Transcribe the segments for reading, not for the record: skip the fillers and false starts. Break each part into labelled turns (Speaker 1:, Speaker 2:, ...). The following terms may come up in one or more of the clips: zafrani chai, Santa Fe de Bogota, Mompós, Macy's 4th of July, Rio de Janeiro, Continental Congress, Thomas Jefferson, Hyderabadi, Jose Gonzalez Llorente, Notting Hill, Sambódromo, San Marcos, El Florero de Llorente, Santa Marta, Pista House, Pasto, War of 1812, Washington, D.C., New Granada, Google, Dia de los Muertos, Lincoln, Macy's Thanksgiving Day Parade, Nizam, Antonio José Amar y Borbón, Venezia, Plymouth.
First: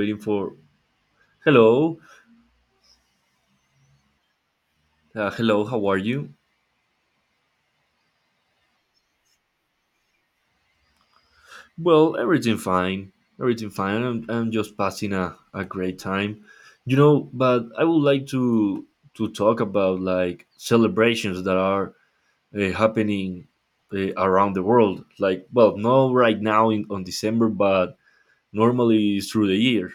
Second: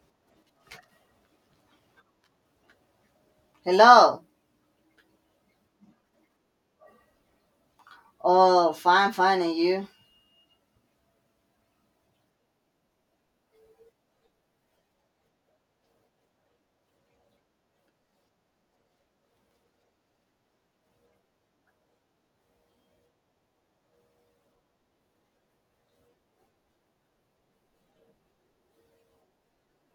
Speaker 1: Waiting for hello.
Speaker 2: Hello.
Speaker 1: Hello, how are you?
Speaker 2: Oh, fine, fine, and you?
Speaker 1: Well, everything fine, everything fine. I'm just passing a great time but I would like to talk about like celebrations that are happening around the world, like, well, not right now in on december but normally through the year.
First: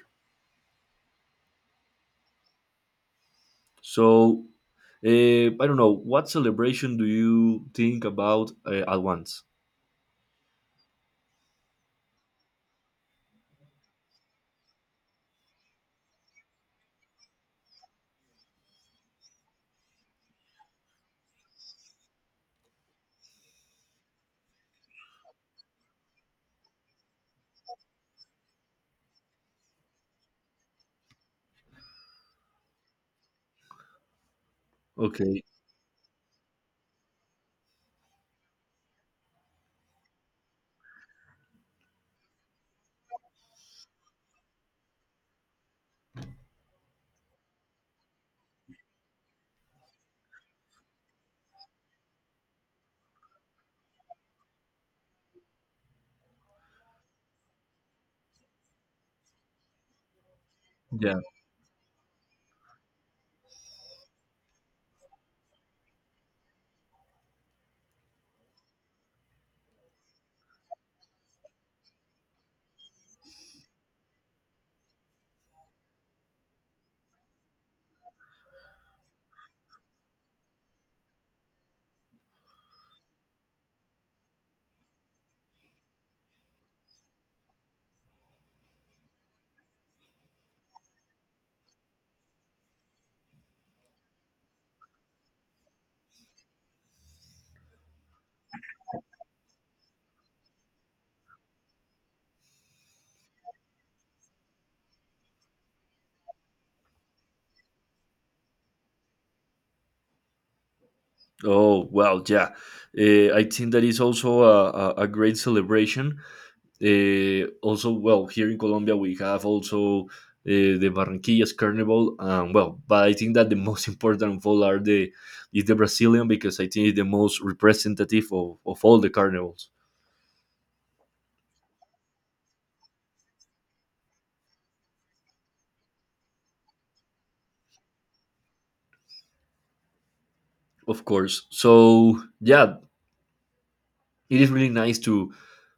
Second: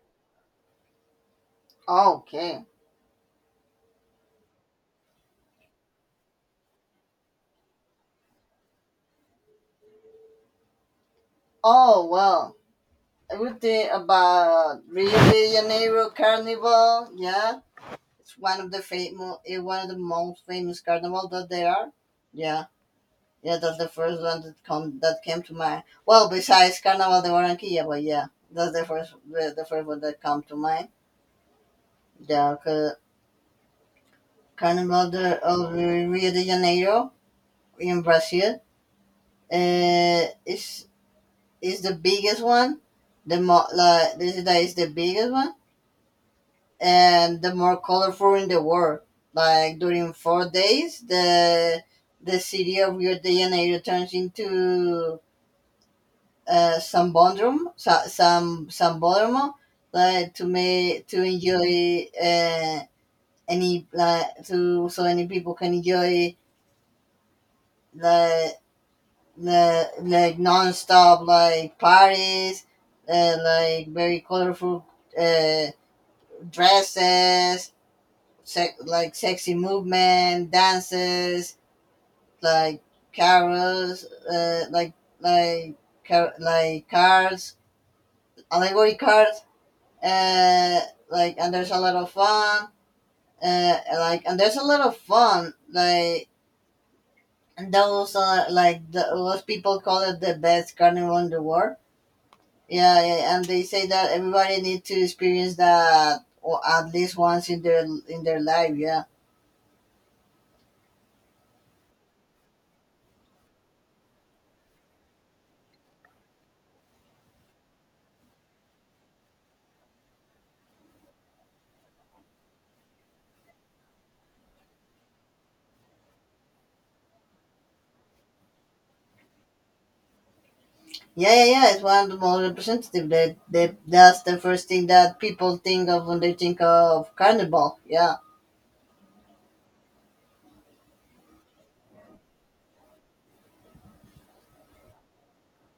Speaker 2: Okay.
Speaker 1: So I don't know, what celebration do you think about at once?
Speaker 2: Oh, well, everything about Rio de Janeiro Carnival, yeah, it's one of the famous, one of the most famous carnival that there are. Yeah, yeah, that's the first one that come that came to mind. Well, besides Carnaval de Barranquilla, but yeah, that's the first one that come to mind. Yeah, 'cause Carnival de
Speaker 1: Okay,
Speaker 2: of Rio de Janeiro in Brazil. It's is the biggest one. The more like this is that is the biggest one and the more colorful in the world. Like during 4 days, the city of Rio de Janeiro turns into Sambódromo, Sambódromo, like to make
Speaker 1: yeah.
Speaker 2: to enjoy any like to so any people can enjoy like the like non-stop like parties, like very colorful uh, dresses, like sexy movement, dances, like carols, uh, like like like cards, allegory cards, uh, like and there's a lot of fun, like and there's a lot of fun, like and those are like those people call it the best carnival in the world. Yeah, yeah, and they say that everybody need to experience that or at least once in their life. Yeah.
Speaker 1: Oh well, yeah. I think that is also a great celebration. Also, well, here in Colombia we have also the Barranquillas Carnival. Well, but I think that the most important of all are the is the Brazilian, because I think it's the most representative of all the carnivals,
Speaker 2: Yeah, yeah, yeah. It's one of the most representative. That's the first thing that people think of when they think of carnival. Yeah.
Speaker 1: of course. So yeah, it is really nice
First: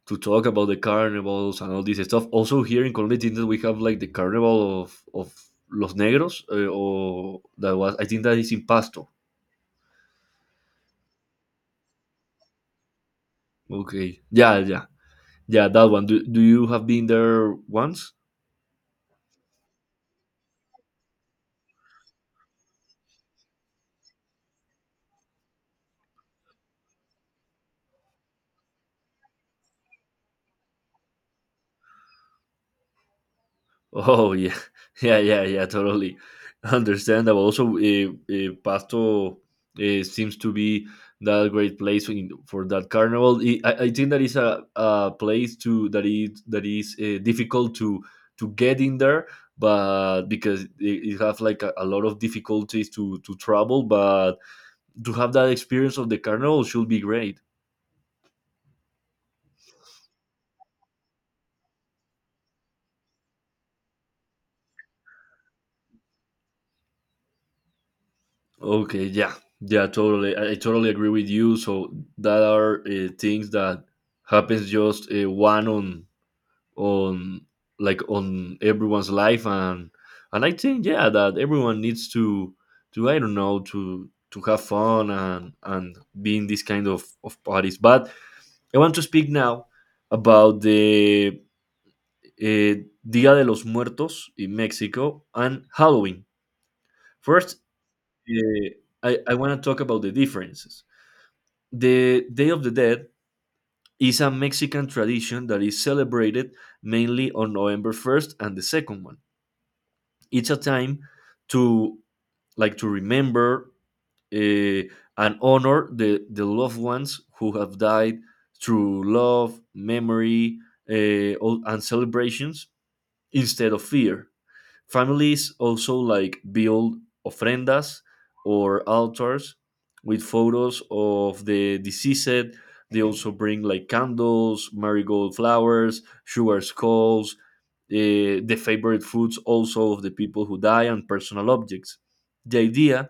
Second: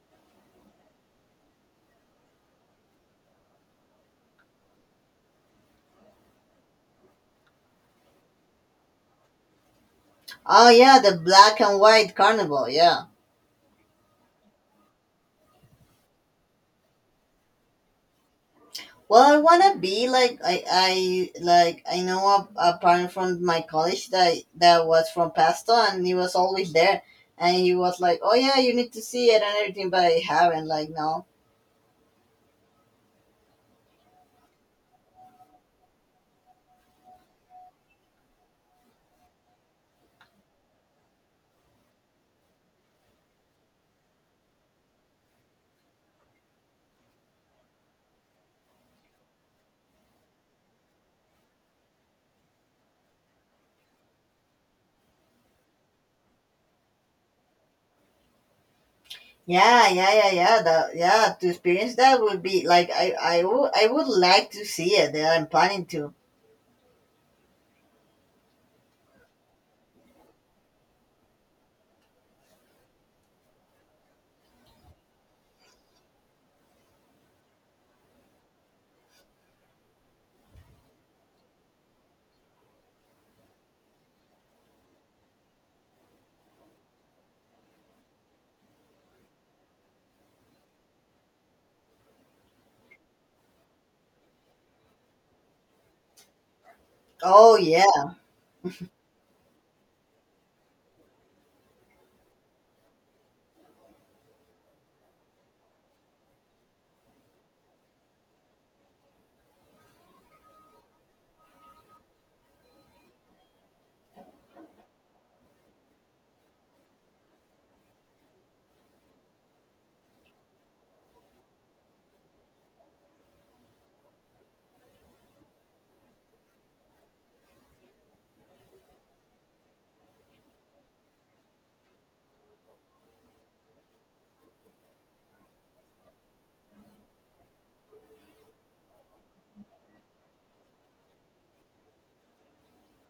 Speaker 1: to talk about the carnivals and all this stuff. Also here in Colombia, didn't we have like the carnival of Los Negros? Or that was I think that is in Pasto.
Speaker 2: Oh yeah, the black and white carnival. Yeah.
Speaker 1: Okay, yeah, yeah, yeah. That one. Do you have been there once?
Speaker 2: Well, I wanna be like I know a parent from my college that was from Pasto and he was always there, and he was like, oh yeah, you need to see it and everything, but I haven't like no.
Speaker 1: Oh yeah, yeah, yeah, yeah. Totally understandable. Also, Pasto seems to be that great place in, for that carnival. I think that is a place to that is difficult to get in there, but because it have like a lot of difficulties to travel. But to have that experience of the carnival should be great.
Speaker 2: Yeah, yeah, yeah, yeah. That yeah, to experience that would be like I would like to see it. That I'm planning to.
Speaker 1: Okay, yeah, yeah, totally. I totally agree with you. So that are things that happens just one on like on everyone's life, and I think yeah that everyone needs to I don't know to have fun and be in this kind of parties. But I want to speak now about the uh, Dia de los Muertos in Mexico and Halloween. First,
Speaker 2: Oh yeah,
Speaker 1: uh, I want to talk about the differences. The Day of the Dead is a Mexican tradition that is celebrated mainly on November 1st and the second one. It's a time to like to remember eh, and honor the loved ones who have died through love, memory, and celebrations instead of fear. Families also like build ofrendas or altars with photos of the deceased. They also bring like candles, marigold flowers, sugar skulls, the favorite foods also of the people who die, and personal objects. The idea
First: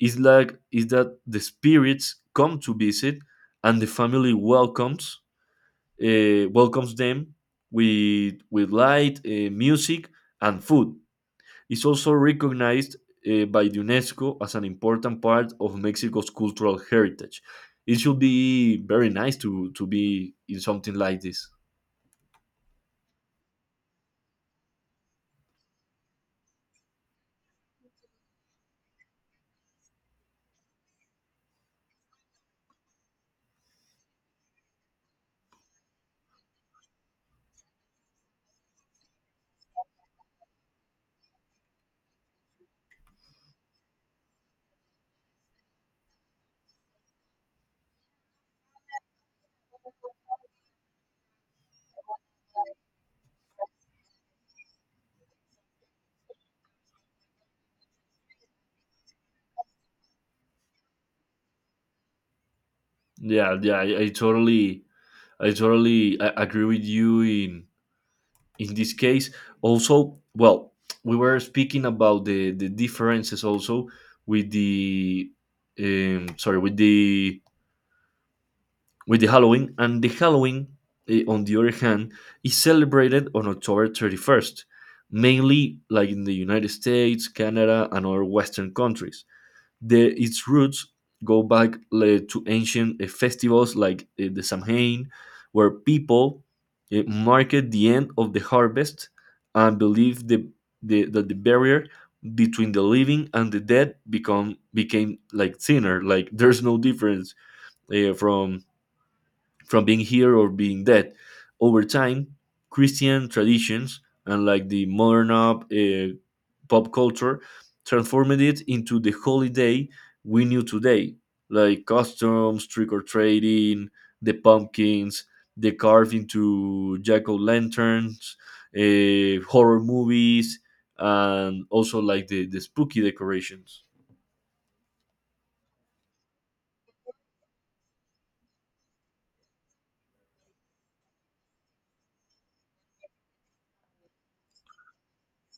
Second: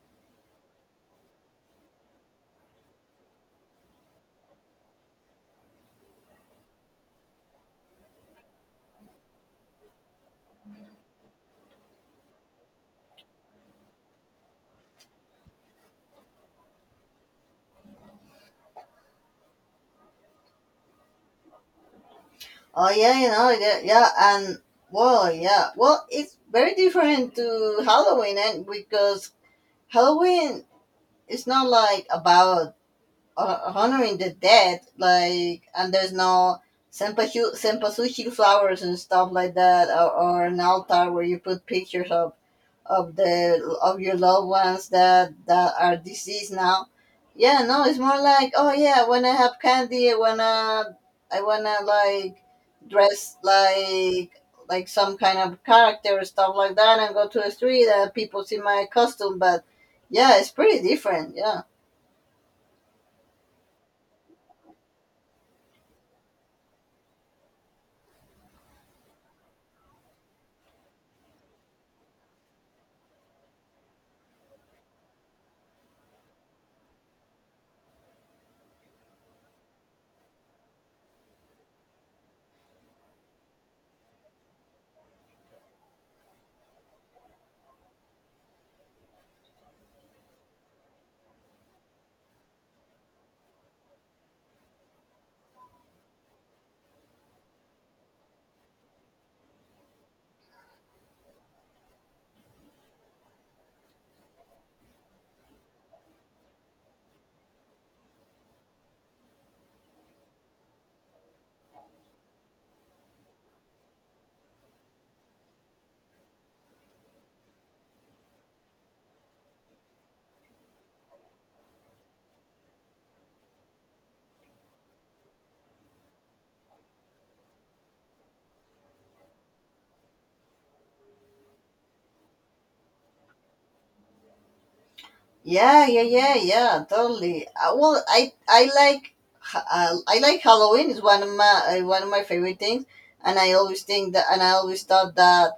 Speaker 1: is that the spirits come to visit, and the family welcomes welcomes them with light, music, and food is also recognized by the UNESCO as an important part of Mexico's cultural heritage. It should be very nice to be in something like this.
Speaker 2: oh yeah, you know, yeah, yeah, and Well, yeah, well, it's very different to Halloween, and because Halloween is not like about honoring the dead, like, and there's no senpachu senpasuchi flowers and stuff like that, or an altar where you put pictures of the of your loved ones that are deceased now. Yeah, no, it's more like, oh yeah, when I wanna have candy, I wanna like dress like some kind of character or stuff like that and go to the street and people see my costume, but yeah, it's pretty different, yeah.
Speaker 1: Yeah, yeah, I totally agree with you in this case. Also, well, we were speaking about the differences also with the, sorry, with the Halloween, and the Halloween, on the other hand, is celebrated on October 31st, mainly like in the United States, Canada, and other Western countries. The, its roots go back to ancient festivals like the Samhain, where people marked the end of the harvest and believed that the barrier between the living and the dead become became like thinner, like there's no difference eh, from from being here or being dead. Over time, Christian traditions and like the modern pop culture transformed it into the holiday we knew today, like customs, trick or trading, the pumpkins, the carved into jack o' lanterns, horror movies, and also like the spooky decorations.
Speaker 2: Yeah, yeah, yeah, yeah, totally. Well, I like Halloween. It's one of my favorite things, and I always thought that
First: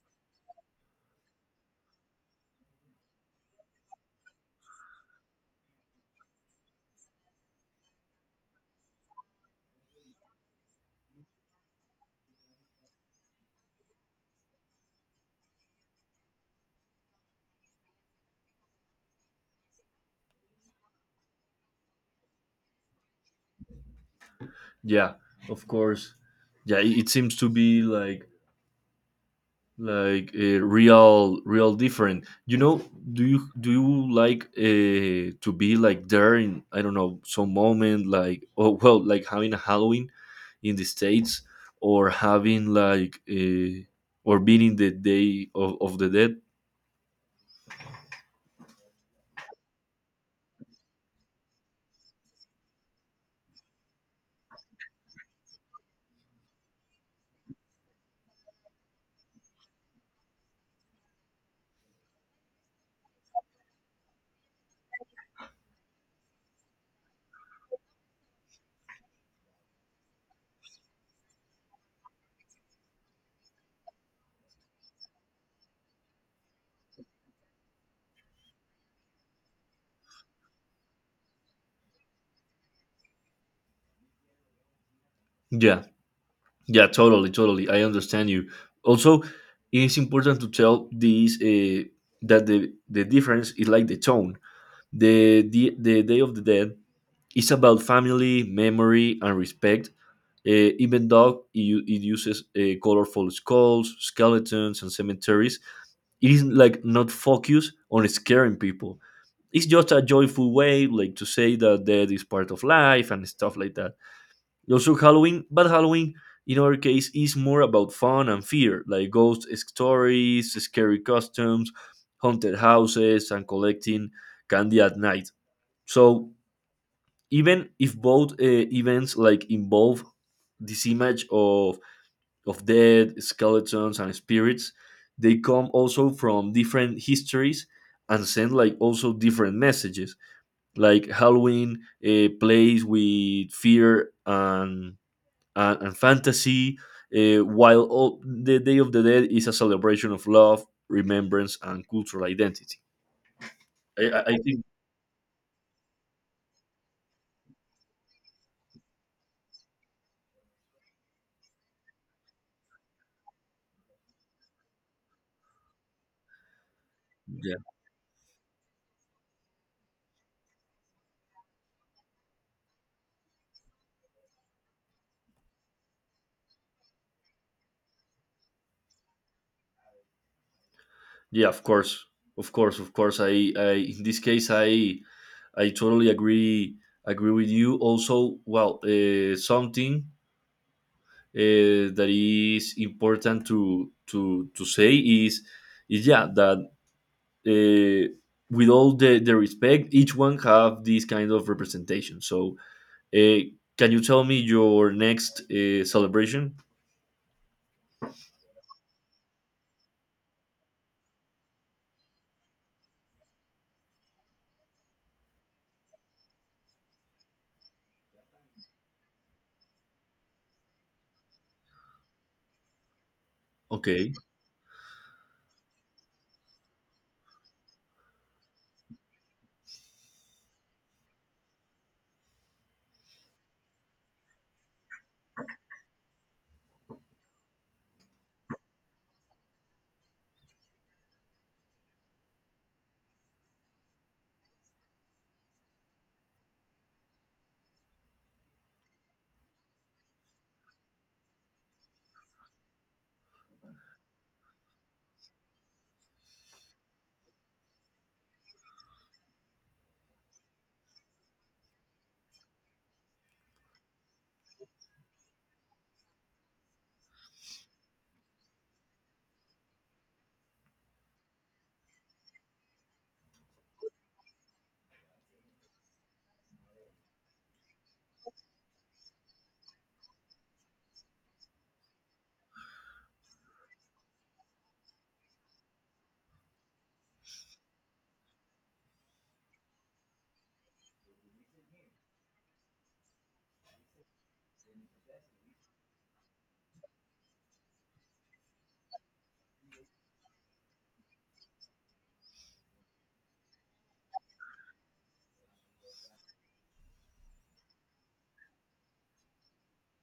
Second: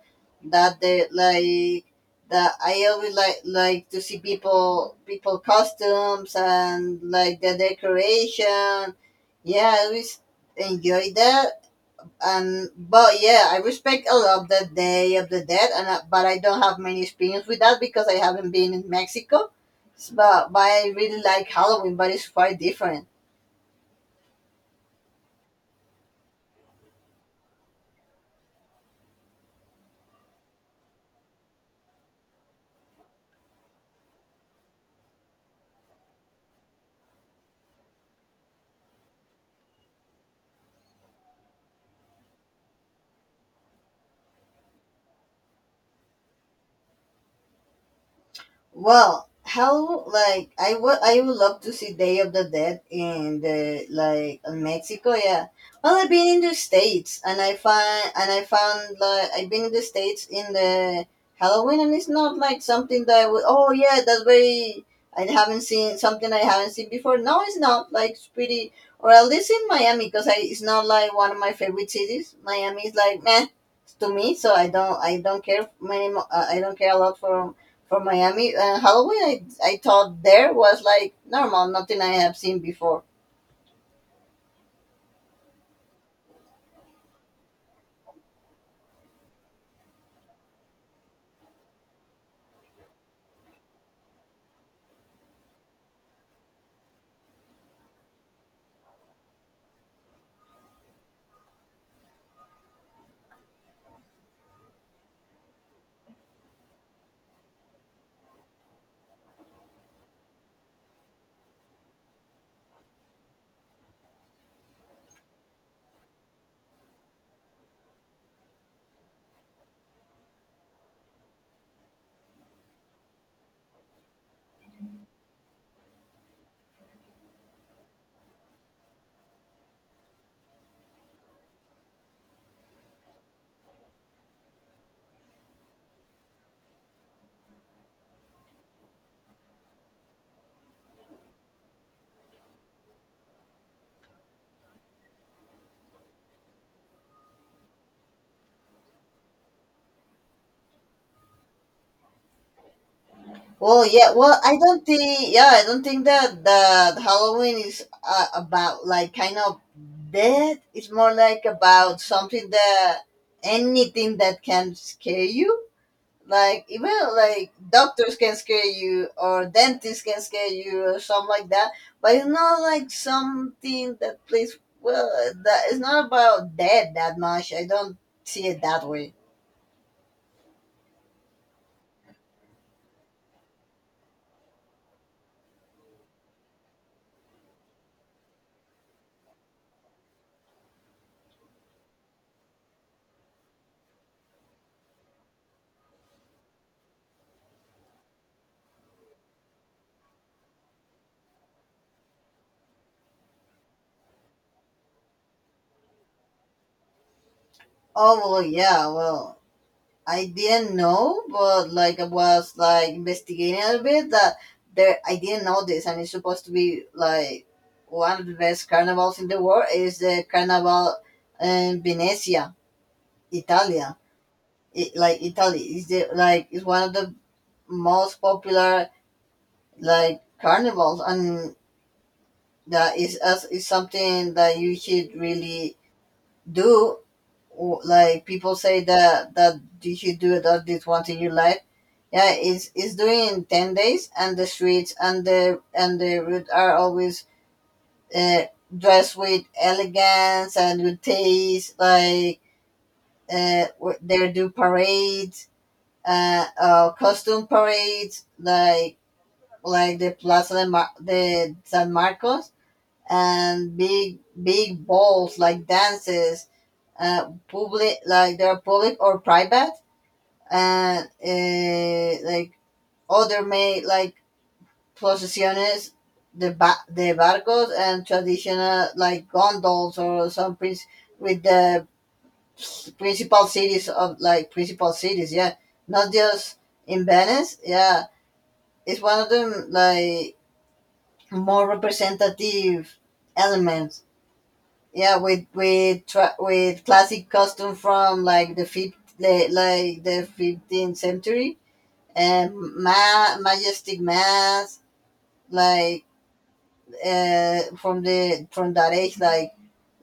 Speaker 2: that they like that I always like to see people costumes and like the decoration. Yeah, I always enjoy that, and but yeah, I respect a lot the Day of the Dead, but I don't have many experience with that because I haven't been in Mexico. But I really like Halloween, but it's quite different.
Speaker 1: Yeah, of course. Yeah, it seems to be like real real different, you know, do you like to be like there in I don't know some moment like oh well like having a halloween in the states or having like or being in the day of the dead.
Speaker 2: Well, how like I would love to see Day of the Dead in the like in Mexico, yeah. Well, I've been in the states and I find and I found like I've been in the states in the Halloween, and it's not like something that I would oh yeah that's very I haven't seen something I haven't seen before. No, it's not like it's pretty or at least in Miami because I it's not like one of my favorite cities. Miami is like meh to me, so I don't care I don't care a lot for Miami and Halloween. I thought there was like normal, nothing I have seen before.
Speaker 1: Yeah, yeah, totally, totally, I understand you. Also it is important to tell these that the difference is like the tone. The Day of the Dead is about family, memory, and respect, even though it uses colorful skulls, skeletons, and cemeteries. It is like not focused on scaring people. It's just a joyful way, like to say that death is part of life and stuff like that. Also, Halloween, but Halloween in our case is more about fun and fear, like ghost stories, scary costumes, haunted houses, and collecting candy at night. So even if both events like involve this image of dead skeletons and spirits, they come also from different histories and send like also different messages. Like Halloween plays with fear and and fantasy, while the Day of the Dead is a celebration of love, remembrance, and cultural identity.
Speaker 2: Well, yeah,
Speaker 1: I
Speaker 2: well,
Speaker 1: think
Speaker 2: I don't think that Halloween is about like kind of death. It's more like about something that anything that can scare you. Like even like
Speaker 1: yeah.
Speaker 2: doctors can scare you or dentists can scare you or something like that. But it's not like something that plays well that it's not about death that much. I don't see it that way.
Speaker 1: Yeah, of course, of course, of course. I in this case, I totally agree with you. Also, well, something that is important to say is yeah, that uh, with all the respect, each one have this kind of representation. So, uh, can you tell me your next celebration?
Speaker 2: Oh well yeah, well I didn't know, but like I was like investigating a bit that there I didn't know this, and it's supposed to be like one of the best carnivals in the world is the carnival in Venezia, Italia.
Speaker 1: Okay.
Speaker 2: It, like Italy is the like is one of the most popular like carnivals, and that is as is something that you should really do. Like people say that you should do it at least once in your life. Yeah, it's doing 10 days, and the streets and the route are always uh, dressed with elegance and with taste. Like they do parades, costume parades, like the San Marcos and big big balls like dances, public, like they're public or private, and other made like procesiones, the barcos and traditional like gondolas or some prince with the principal cities of like principal cities, yeah, not just in Venice, yeah. It's one of them like more representative elements. Yeah, with classic costume from like like the 15th century and majestic mass like from the from that age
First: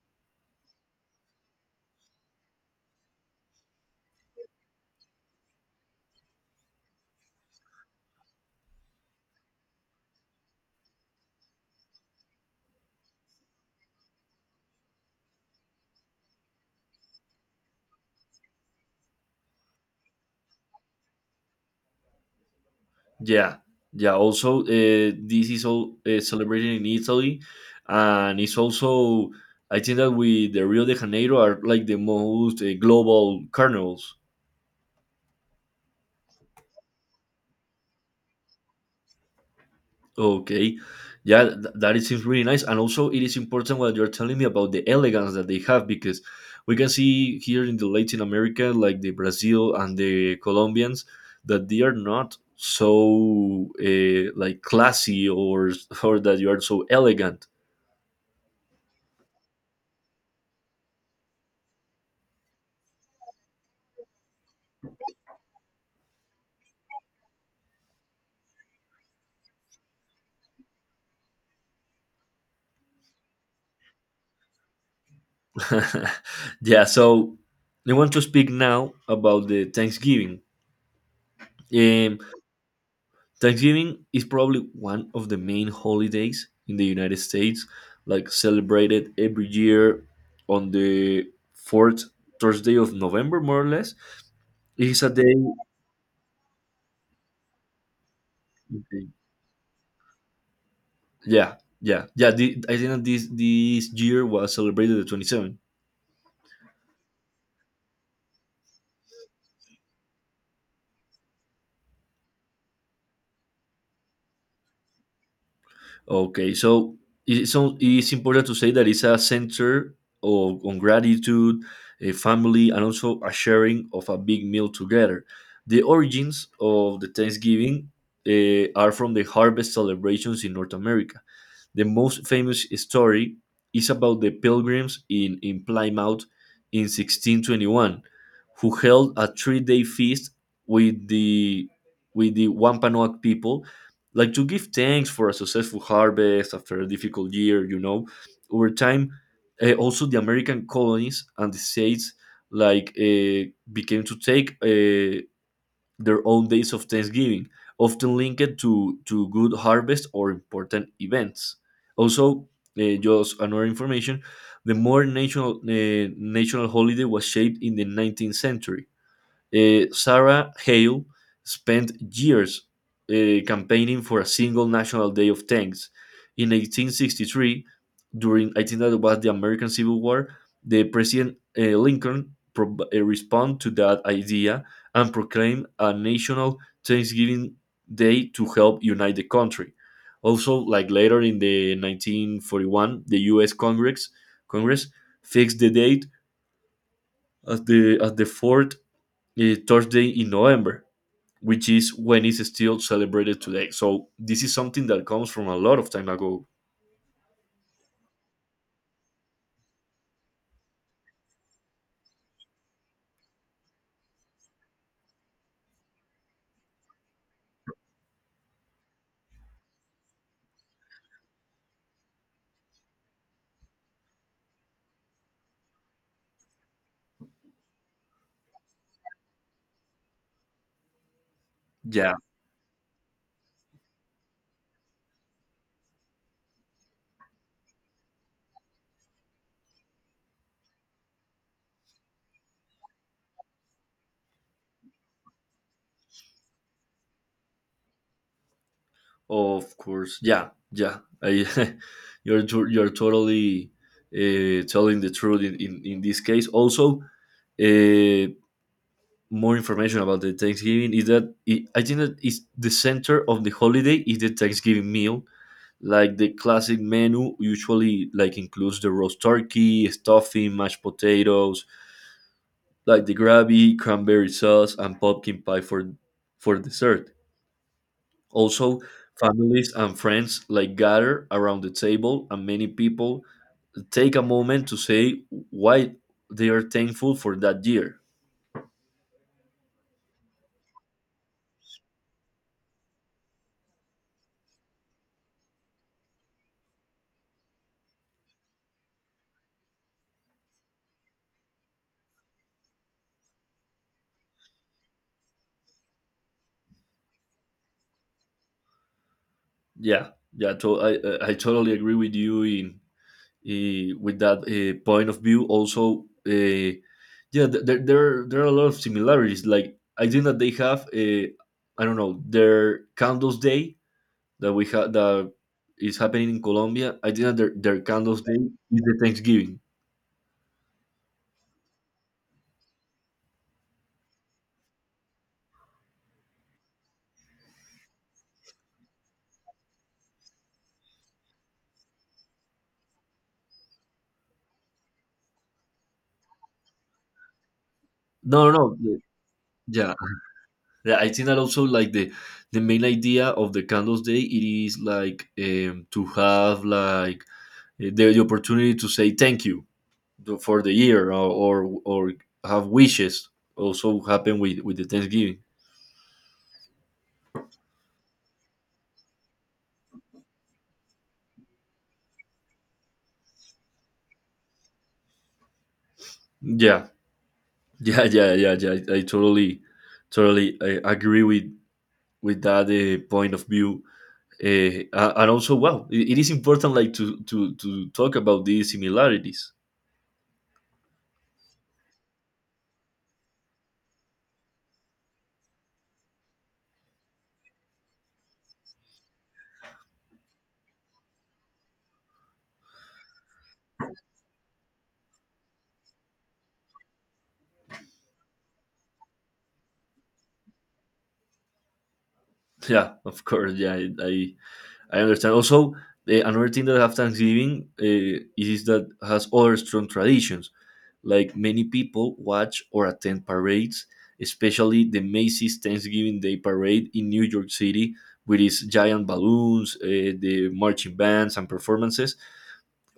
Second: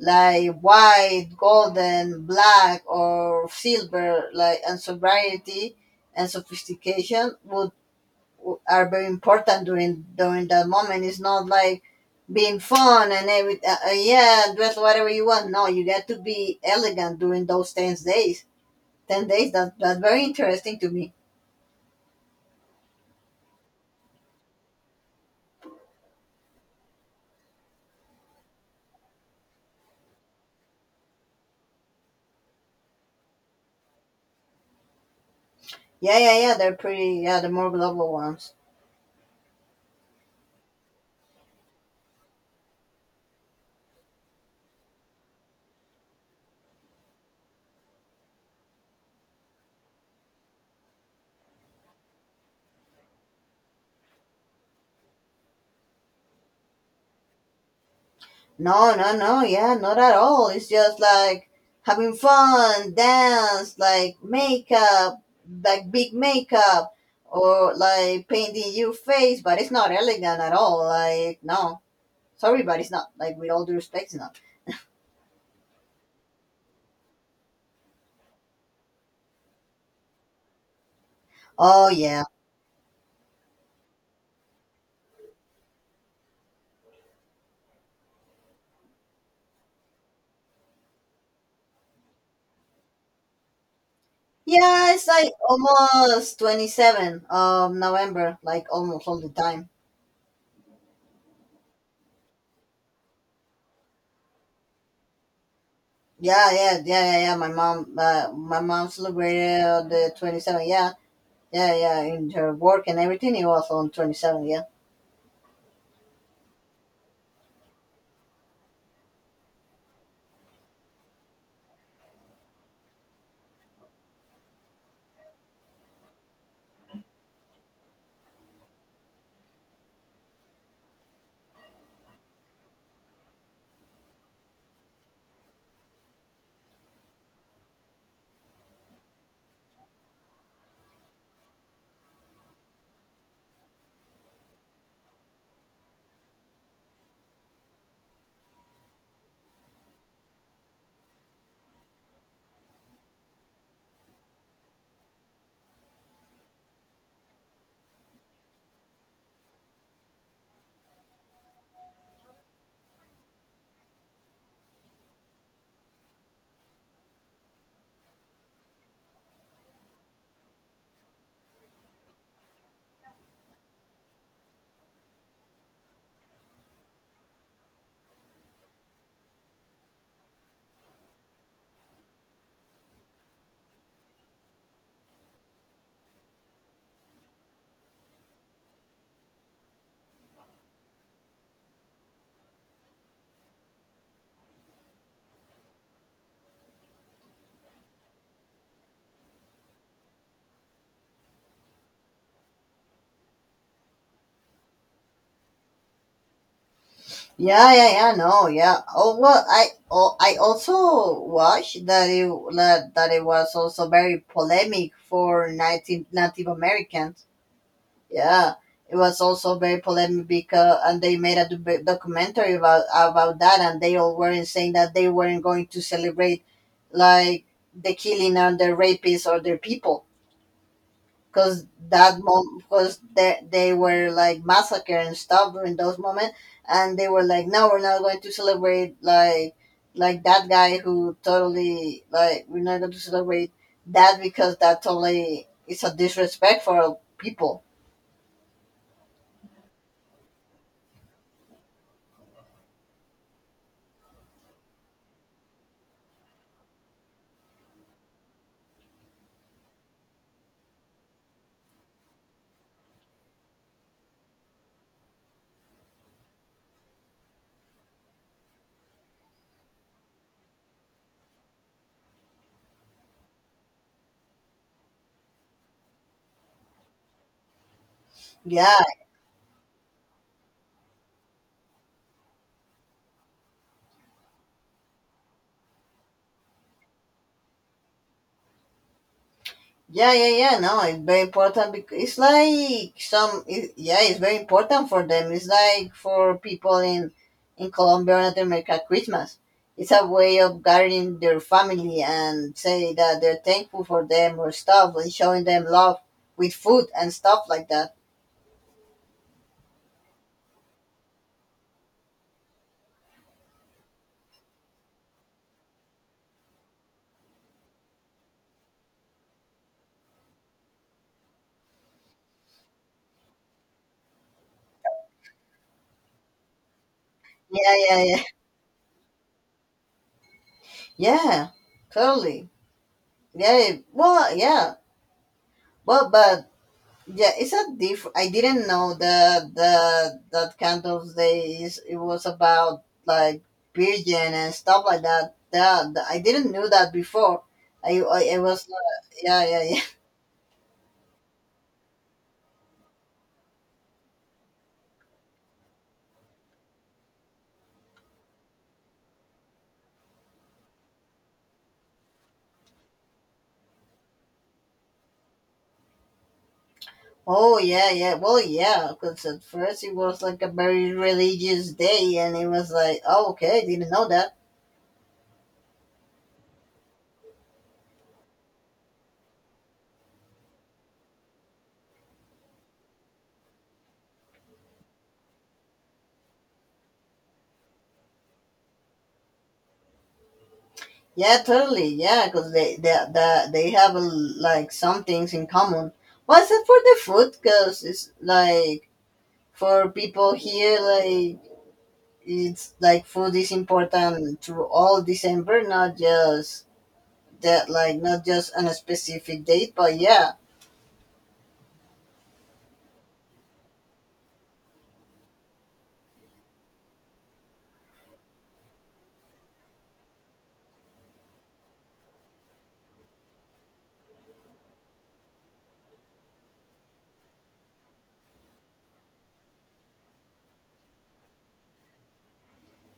Speaker 2: like white, golden, black or silver like and sobriety and sophistication are very important during during that moment. It's not like being fun and every yeah, dress whatever you want. No, you got to be elegant during those 10 days. 10 days. That's very interesting to me.
Speaker 1: Yeah, yeah. Also, this is all celebrated in Italy, and it's also I think that we the Rio de Janeiro are like the most global carnivals.
Speaker 2: Yeah, yeah, yeah. They're pretty. Yeah, the more global ones.
Speaker 1: Okay, yeah, that it seems really nice, and also it is important what you're telling me about the elegance that they have, because we can see here in the Latin America, like the Brazil and the Colombians, that they are not so like classy or that you are so elegant.
Speaker 2: No, no, no. Yeah, not at all. It's just like having fun, dance, like makeup, like big makeup, or like painting your face. But it's not elegant at all. Like no. Sorry, but it's not like, with all due respect, it's not.
Speaker 1: Yeah, so I want to speak now about the Thanksgiving.
Speaker 2: Oh
Speaker 1: Um,
Speaker 2: yeah,
Speaker 1: Thanksgiving is probably one of the main holidays in the United States, like celebrated every year on the fourth Thursday of November, more or less.
Speaker 2: yeah.
Speaker 1: It's
Speaker 2: It's
Speaker 1: a
Speaker 2: like
Speaker 1: day.
Speaker 2: almost 27 of November, like almost all the time.
Speaker 1: Yeah, yeah, yeah. The, I think that this year was celebrated the 27th.
Speaker 2: Yeah, yeah, yeah, yeah, yeah. My mom celebrated the 27. Yeah, yeah, yeah. In her work and everything, it was on 27. Yeah,
Speaker 1: Okay, so it's important to say that it's a center of, on gratitude, a family, and also a sharing of a big meal together. The origins of the Thanksgiving are from the harvest celebrations in North America. The most famous story is about the pilgrims in Plymouth in 1621, who held a three-day feast with the with the Wampanoag people, like to give thanks for a successful harvest after a difficult year. You know, over time, also the American colonies and the states like became to take their own days of Thanksgiving, often linked to good harvest or important events. Also, just another information, the more national, national holiday was shaped in the 19th century. Sarah Hale spent years campaigning for a single National Day of Thanks. In 1863, during I think that was the American Civil War, the President Lincoln responded to that idea and proclaimed a national Thanksgiving Day to help unite the country. Also, like later in the 1941, the U.S. Congress Congress fixed the date as the fourth Thursday in November, which is when it's still celebrated today. So this is something that comes from a lot of time ago.
Speaker 2: yeah, yeah, yeah, No, yeah. Oh well, oh, I also watched that it that it was also very polemic for Native Native Americans. Yeah, it was also very polemic because and they made a documentary about that, and they all were saying that they weren't going to celebrate like the killing and the rapists or their people because
Speaker 1: Yeah.
Speaker 2: that moment because they were like massacre and stuff during those moments, and they were like, no, we're not going to celebrate like that guy who totally like we're not going to celebrate that because that totally is a disrespect for people,
Speaker 1: Of course, yeah, yeah. I, you're totally telling the truth in this case. Also, uh, more information about the Thanksgiving is that it, I think that it's the center of the holiday is the Thanksgiving meal. Like the classic menu usually like includes the roast turkey, stuffing, mashed potatoes, like the gravy, cranberry sauce, and pumpkin pie for dessert.
Speaker 2: yeah.
Speaker 1: Also, families and friends like gather around the table, and many people take a moment to say why they are thankful for that year.
Speaker 2: Yeah, yeah, yeah. No, it's very important because it's like some. It, yeah, it's very important for them. It's like for people in Colombia or Latin America, Christmas. It's a way of gathering their family and say that they're thankful for them or stuff and showing them love with food and stuff like that.
Speaker 1: Yeah, yeah, I totally agree with you in, with that point of view. Also, yeah, there there there are a lot of similarities. Like I think that they have, I don't know, their candles day that we had that is happening in Colombia. I think that
Speaker 2: Yeah,
Speaker 1: their
Speaker 2: yeah,
Speaker 1: candles
Speaker 2: yeah,
Speaker 1: day is the Thanksgiving.
Speaker 2: yeah. Totally. Yeah. Well, yeah. But yeah, it's a diff. I didn't know that the that kind candles days it was about like virgin and stuff like that. That I didn't know that before. I
Speaker 1: No,
Speaker 2: was
Speaker 1: no, no.
Speaker 2: yeah yeah yeah.
Speaker 1: Yeah. Yeah. I think that also like the main idea of the candles day it is like to have like the opportunity to say thank you for the year or have wishes, also happen with the Thanksgiving.
Speaker 2: Oh yeah yeah. Well yeah, because at first it was like a very religious day, and it was like oh okay, I didn't know that.
Speaker 1: Yeah. Yeah, yeah, yeah, yeah. I totally totally I agree with that point of view, and also, wow, it is important, like, to talk about these similarities.
Speaker 2: Yeah, totally. Yeah, because they have like some things in common. Was it for the food? Because it's like for people here like it's like food is important through all december, not just that like not just on a specific date, but yeah.
Speaker 1: Yeah, of course. Yeah, I understand also. Another thing that have Thanksgiving, is that has other strong traditions. Like, many people watch or attend parades, especially the Macy's Thanksgiving Day Parade in New York City with its giant balloons, the marching bands and performances.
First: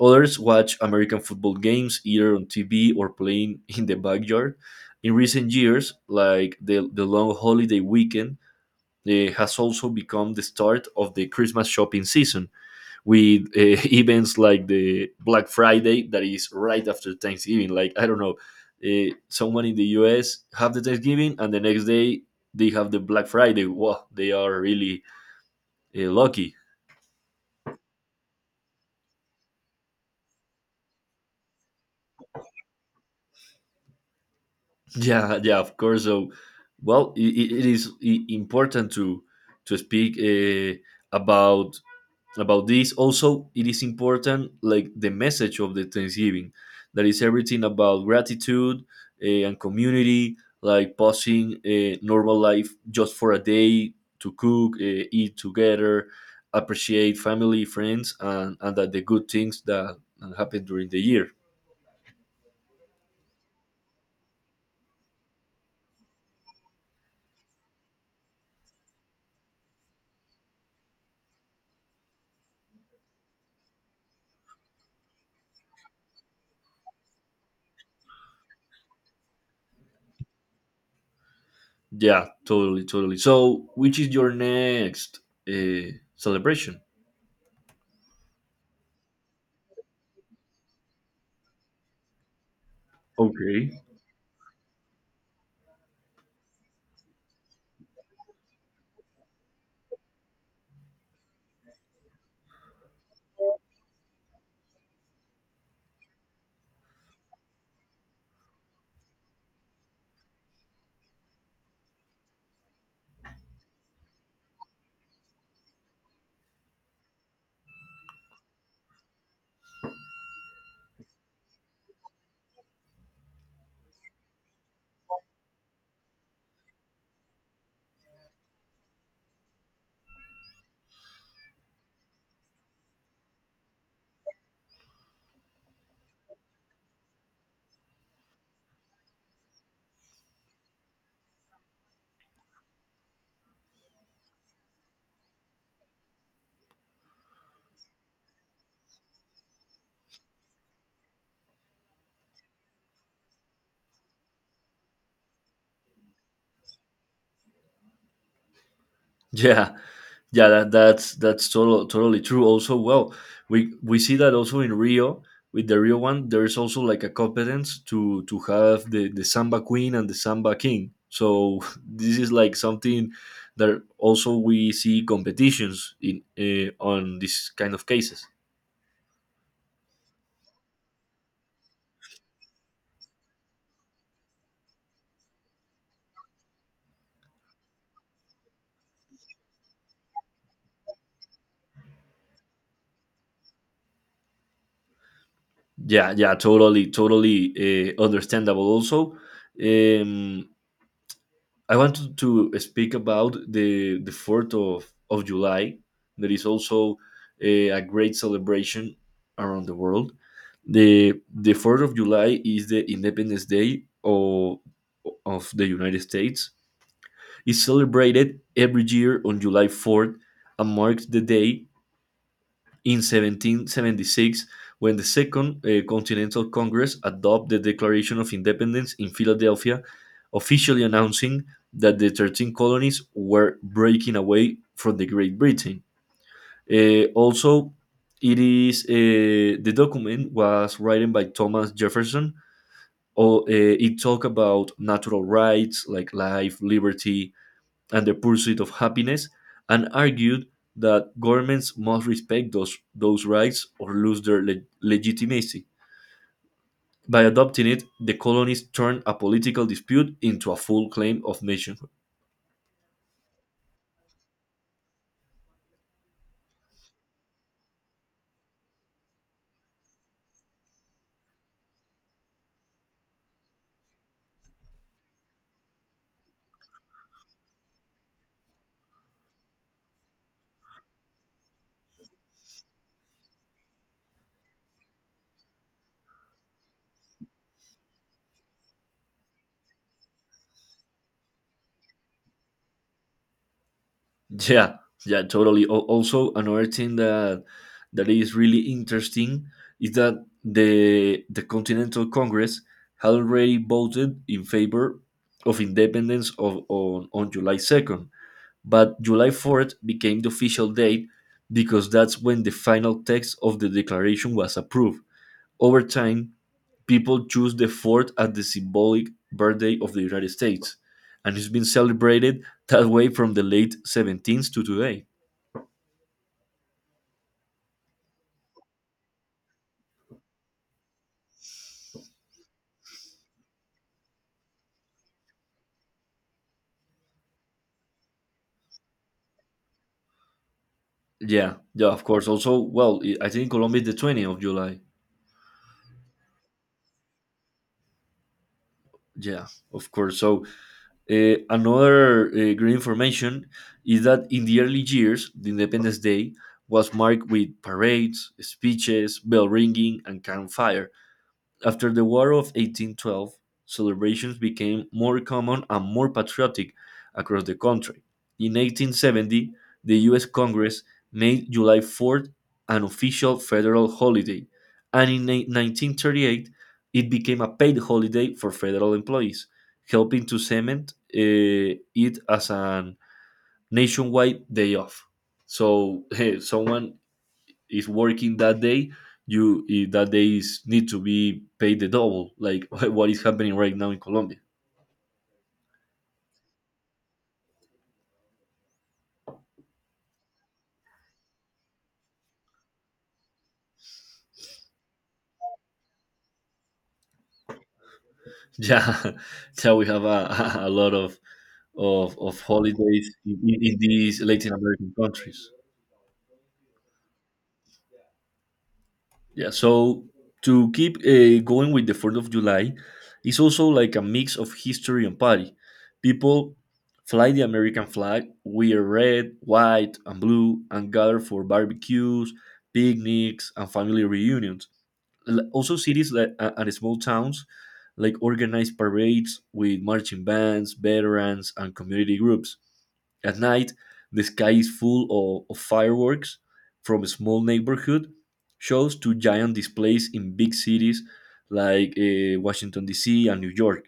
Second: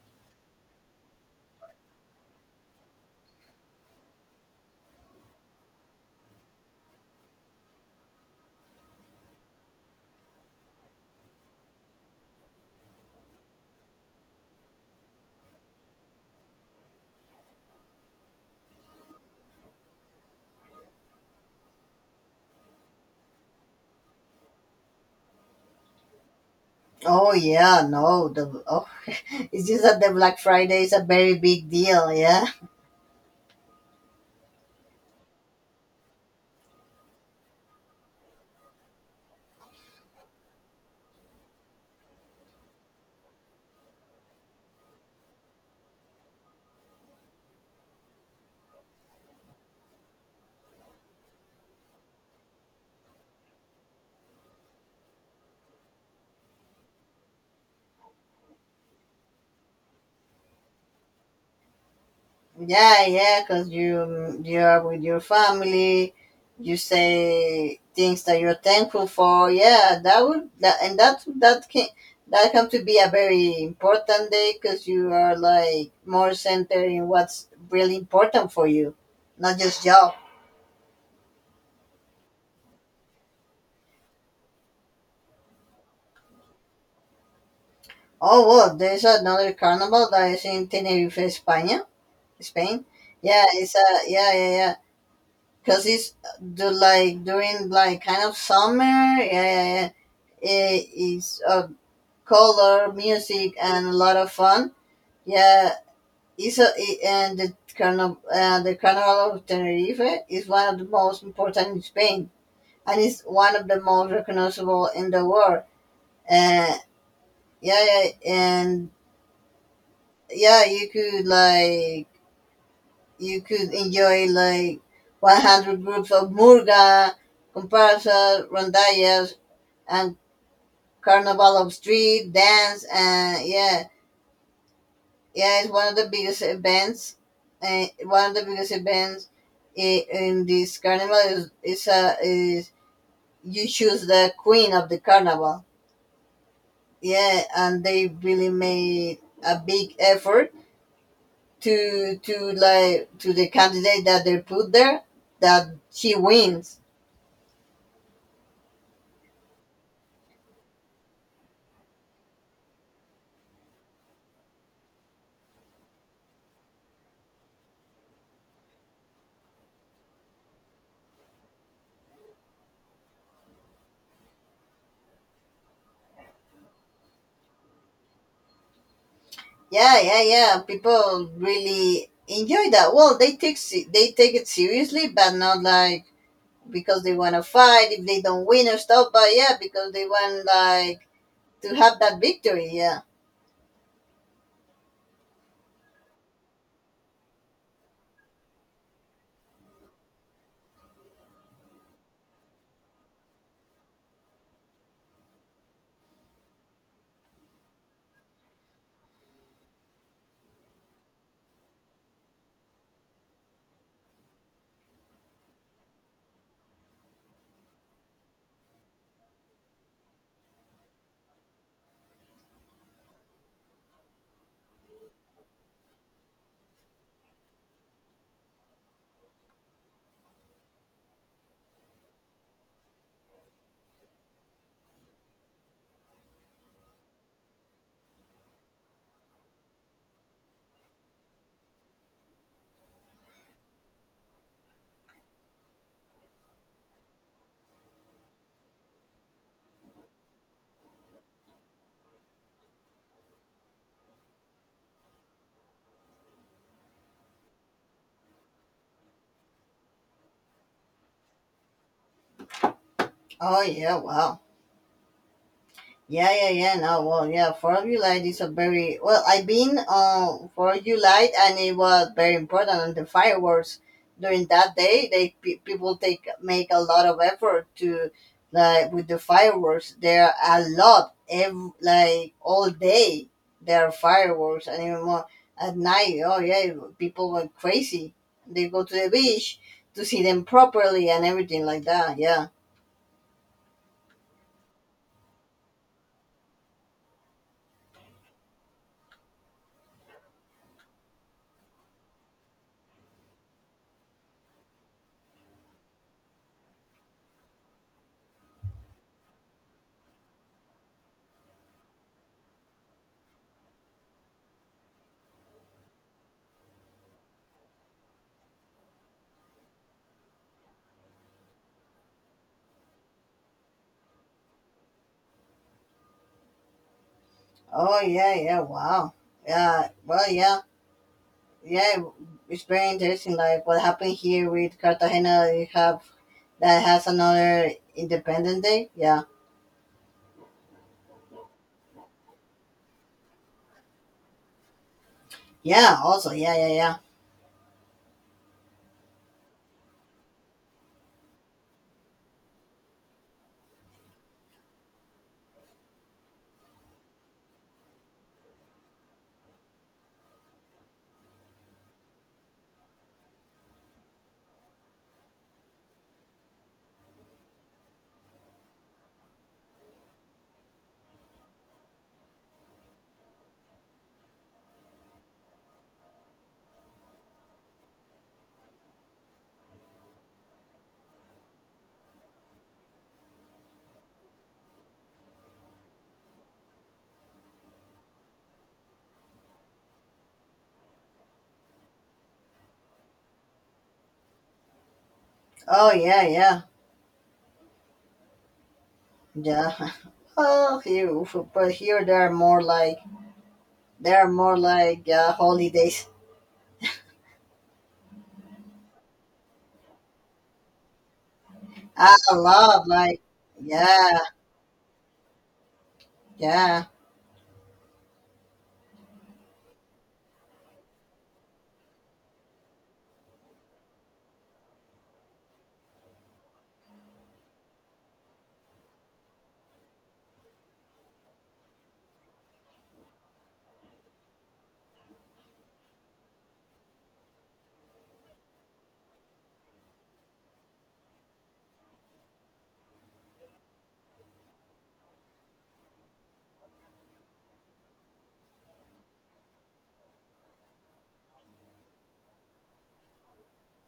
Speaker 1: Others watch American football games either on TV or playing in the backyard. In recent years, like the long holiday weekend, has also become the start of the Christmas shopping season with events like the Black Friday that is right after Thanksgiving. Like, I don't know, someone in the US have the Thanksgiving and the next day they have the Black Friday. Wow, they are really lucky.
Speaker 2: Oh yeah, no, the oh it's just that the black friday is a very big deal, yeah.
Speaker 1: Yeah, yeah, of course. So, well, it is important to speak, about this. Also, it is important, like, the message of the Thanksgiving, that is everything about gratitude, and community, like pausing a normal life just for a day to cook, eat together, appreciate family, friends, and that the good things that happen during the year.
Speaker 2: Yeah, yeah, because you are with your family, you say things that you're thankful for. Yeah, that would that can that come to be a very important day because you are like more centered in what's really important for you, not just job.
Speaker 1: Yeah, totally, totally. So, which is your next celebration?
Speaker 2: Oh well, there's another carnival that is in Tenerife, España, Spain. Yeah,
Speaker 1: Okay.
Speaker 2: it's a yeah yeah yeah. Cause it's do like during like kind of summer. Yeah yeah yeah. It is a color, music, and a lot of fun. Yeah, it's a, it- and the Carnival of Tenerife is one of the most important in Spain, and it's one of the most recognizable in the world. Uh, yeah, yeah, and yeah, you could like you could enjoy like 100 groups of murga, comparsa, rondallas, and carnival of street dance, and yeah, yeah, it's one of the biggest events. One of the biggest events in this carnival is you choose the queen of the carnival. Yeah, and they really made a big effort to like to the candidate that they put there that she wins.
Speaker 1: Yeah, yeah, that's totally true. Also, well, we see that also in Rio with the Rio one. There is also like a competence to have the samba queen and the samba king. So, this is like something that also we see competitions in on this kind of cases.
Speaker 2: Yeah, yeah, yeah. People really enjoy that. Well, they take they take it seriously, but not like because they want to fight if they don't win or stuff. But yeah, because they want like to have that victory. Yeah.
Speaker 1: Yeah, yeah, totally, totally, understandable. Also, um, I wanted to speak about the Fourth of July. There is also a great celebration around the world. The Fourth of July is the Independence Day of the United States. It's celebrated every year on July Fourth and marks the day in 1776 when the Second Continental Congress adopted the Declaration of Independence in Philadelphia, officially announcing that the 13 colonies were breaking away from the Great Britain. Also, it is the document was written by Thomas Jefferson. Or, it talked about natural rights like life, liberty, and the pursuit of happiness, and argued that governments must respect those rights or lose their legitimacy. By adopting it, the colonies turned a political dispute into a full claim of nationhood.
Speaker 2: Oh yeah. Wow. Yeah, yeah, yeah. No, well, yeah. Four of you is a very well. I've been on Four of you and it was very important. And the fireworks during that day, they people take make a lot of effort to like with the fireworks. There are a lot every like all day. There are fireworks, and even more at night. Oh yeah, people went crazy. They go to the beach to see them properly and everything like that. Yeah.
Speaker 1: Yeah, yeah, totally. Also, another thing that is really interesting is that the Continental Congress had already voted in favor of independence on July 2nd. But July 4th became the official date because that's when the final text of the declaration was approved. Over time, people choose the 4th as the symbolic birthday of the United States, and it's been celebrated that way from the late 17th to today.
Speaker 2: Oh yeah, yeah. Wow. Yeah. Well, yeah. Yeah, it's very interesting. Like what happened here with Cartagena, you have that has another Independence Day. Yeah,
Speaker 1: Yeah, yeah, of course. Also, well, I think Colombia is the 20th of July.
Speaker 2: yeah. Also, yeah, yeah, yeah.
Speaker 1: Yeah, of course. So, another great information is that in the early years, the Independence Day was marked with parades, speeches, bell ringing, and campfire. After the War of 1812, celebrations became more common and more patriotic across the country. In 1870, the US Congress made July 4th an official federal holiday, and in 1938, it became a paid holiday for federal employees, helping to cement it as a nationwide day off. So, someone is working that day, that they is, need to be paid the double, like what is happening right now in Colombia.
Speaker 2: Oh, yeah, yeah, yeah. Oh, here, but here there are more like there are more like holidays.
Speaker 1: Yeah. Yeah, we have a lot of
Speaker 2: I
Speaker 1: of, of
Speaker 2: love
Speaker 1: holidays
Speaker 2: like
Speaker 1: in
Speaker 2: yeah,
Speaker 1: these Latin American countries.
Speaker 2: yeah.
Speaker 1: Yeah, so to keep going with the Fourth of July, it's also like a mix of history and party. People fly the American flag, wear red, white, and blue, and gather for barbecues, picnics, and family reunions. Also, cities that and small towns like organize parades with marching bands, veterans, and community groups. At night, the sky is full of fireworks from small neighborhood shows to giant displays in big cities like Washington, D.C., and New York.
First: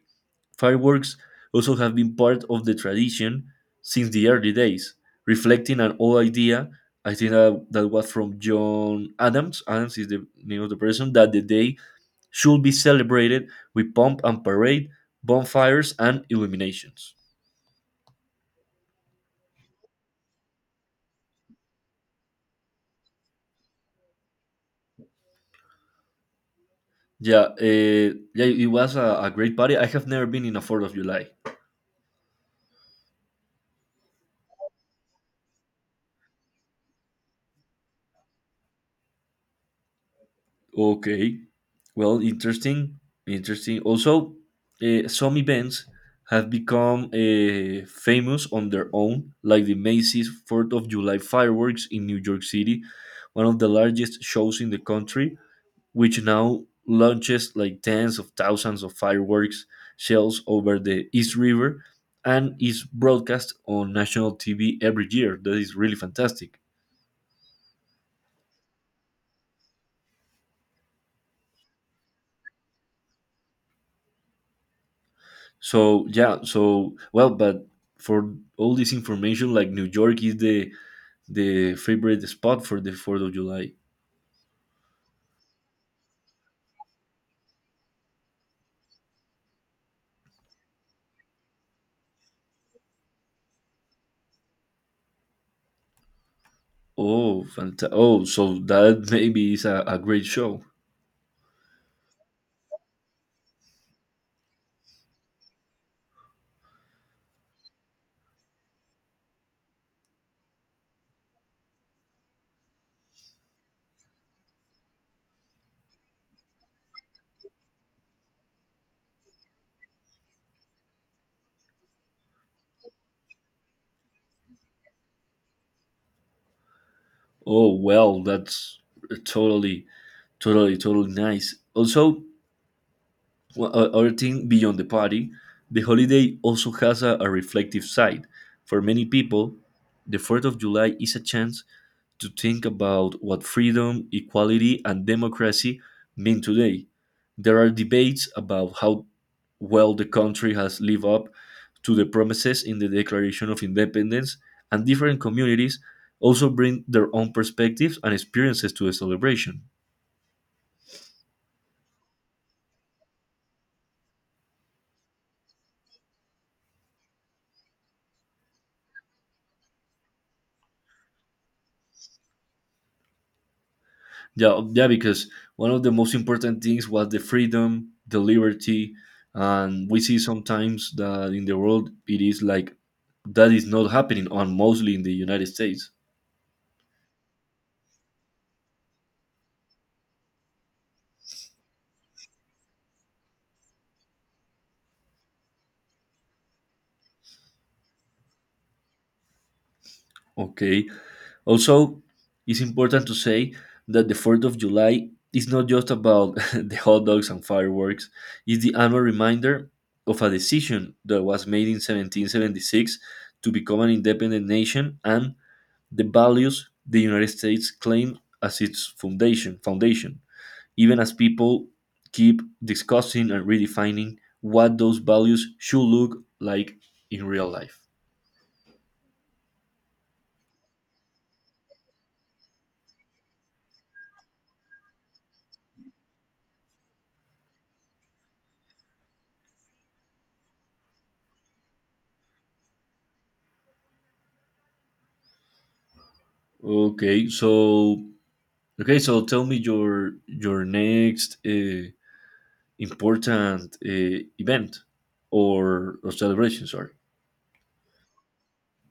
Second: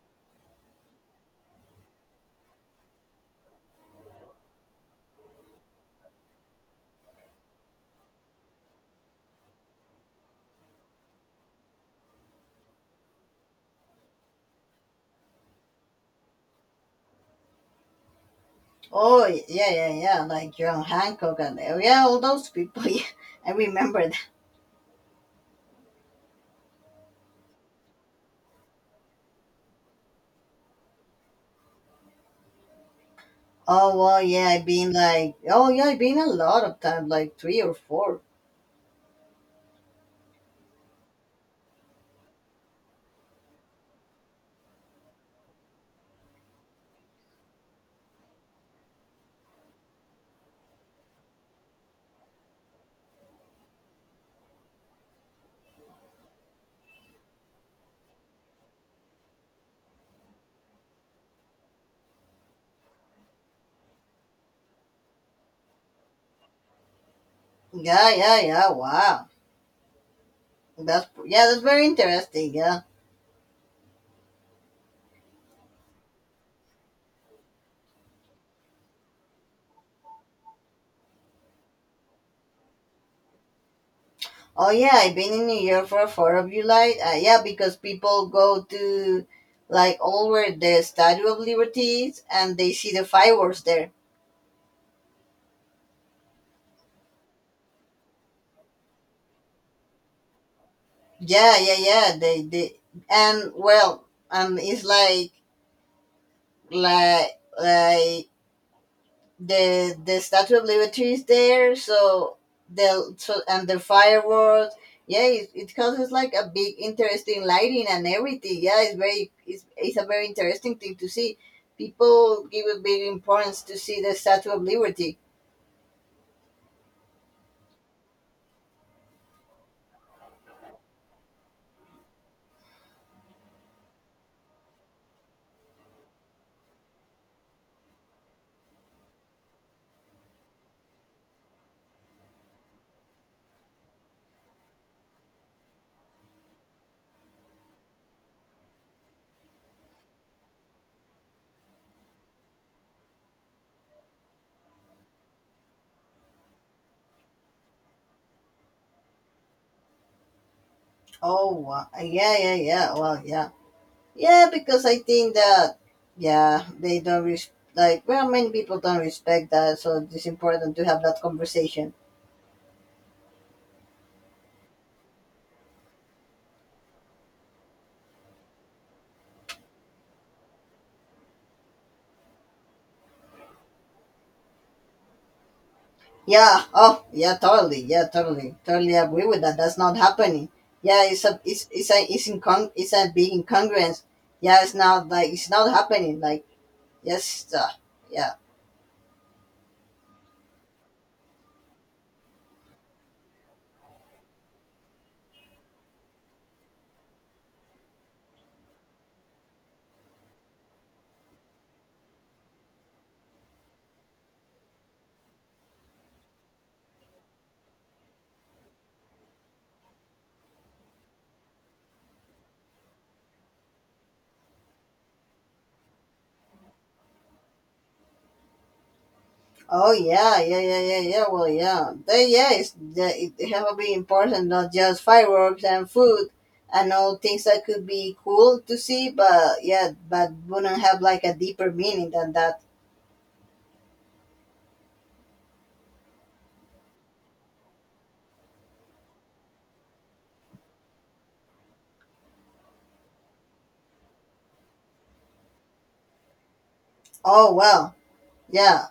Speaker 1: Fireworks also have been part of the tradition since the early days, reflecting an old idea. I think that was from John Adams. Adams is the name of the person that the day should be celebrated with pomp and parade, bonfires, and illuminations.
Speaker 2: Oh, yeah, yeah, yeah. Like John Hancock and oh, yeah, all those people. Yeah, I remember that.
Speaker 1: Yeah, yeah, it was a great party. I have never been in a Fourth of July.
Speaker 2: Oh well, yeah, I've been like, oh yeah, I've been a lot of times, like three or four.
Speaker 1: Okay. Well, interesting. Interesting. Also, some events have become famous on their own, like the Macy's 4th of July fireworks in New York City, one of the largest shows in the country, which now launches like tens of thousands of fireworks shells over the East River and is broadcast on national TV every year. That is really fantastic.
Speaker 2: Yeah, yeah, yeah. Wow. That's yeah, that's very interesting. Yeah.
Speaker 1: So yeah, so well, but for all this information, like New York is the favorite spot for the Fourth of July.
Speaker 2: Oh yeah, I've been in New York for Fourth of July. Yeah, because people go to like all where the Statue of Liberty is, and they see the fireworks there.
Speaker 1: Oh, so that maybe is a great show.
Speaker 2: Yeah, yeah, yeah. They and well, and it's like like the Statue of Liberty is there, so the so and the fireworks. Yeah, it causes like a big interesting lighting and everything. Yeah, it's very it's a very interesting thing to see. People give a big importance to see the Statue of Liberty.
Speaker 1: Oh well, that's totally, totally, totally nice. Also, other thing beyond the party, the holiday also has a reflective side. For many people, the Fourth of July is a chance to think about what freedom, equality, and democracy mean today. There are debates about how well the country has lived up to the promises in the Declaration of Independence, and different communities also bring their own perspectives and experiences to the celebration.
Speaker 2: Oh wow. Yeah, yeah, yeah. Well, yeah, yeah, because I think that yeah they don't res- like well many people don't respect that, so it's important to have that conversation.
Speaker 1: Yeah, yeah, because one of the most important things was the freedom, the liberty, and we see sometimes that in the world it is like that is not happening, and mostly in the United States.
Speaker 2: Yeah. Oh, yeah. Totally. Yeah. Totally. Totally agree with that. That's not happening. Yeah. It's a big incongruence. Yeah. It's not like it's not happening. Like yes. Yeah.
Speaker 1: Okay. Also, it's important to say that the 4th of July is not just about the hot dogs and fireworks, it's the annual reminder of a decision that was made in 1776 to become an independent nation and the values the United States claimed as its foundation. Even as people keep discussing and redefining what those values should look like in real life.
Speaker 2: Oh yeah. Yeah. Yeah. Yeah. Yeah. Well. Yeah. They, yeah. It's the, it have to be important. Not just fireworks and food and all things that could be cool to see, but yeah, but wouldn't have like a deeper meaning than that.
Speaker 1: Okay, so Okay, so tell me your next important event or celebration. Sorry.
Speaker 2: Oh well. Yeah.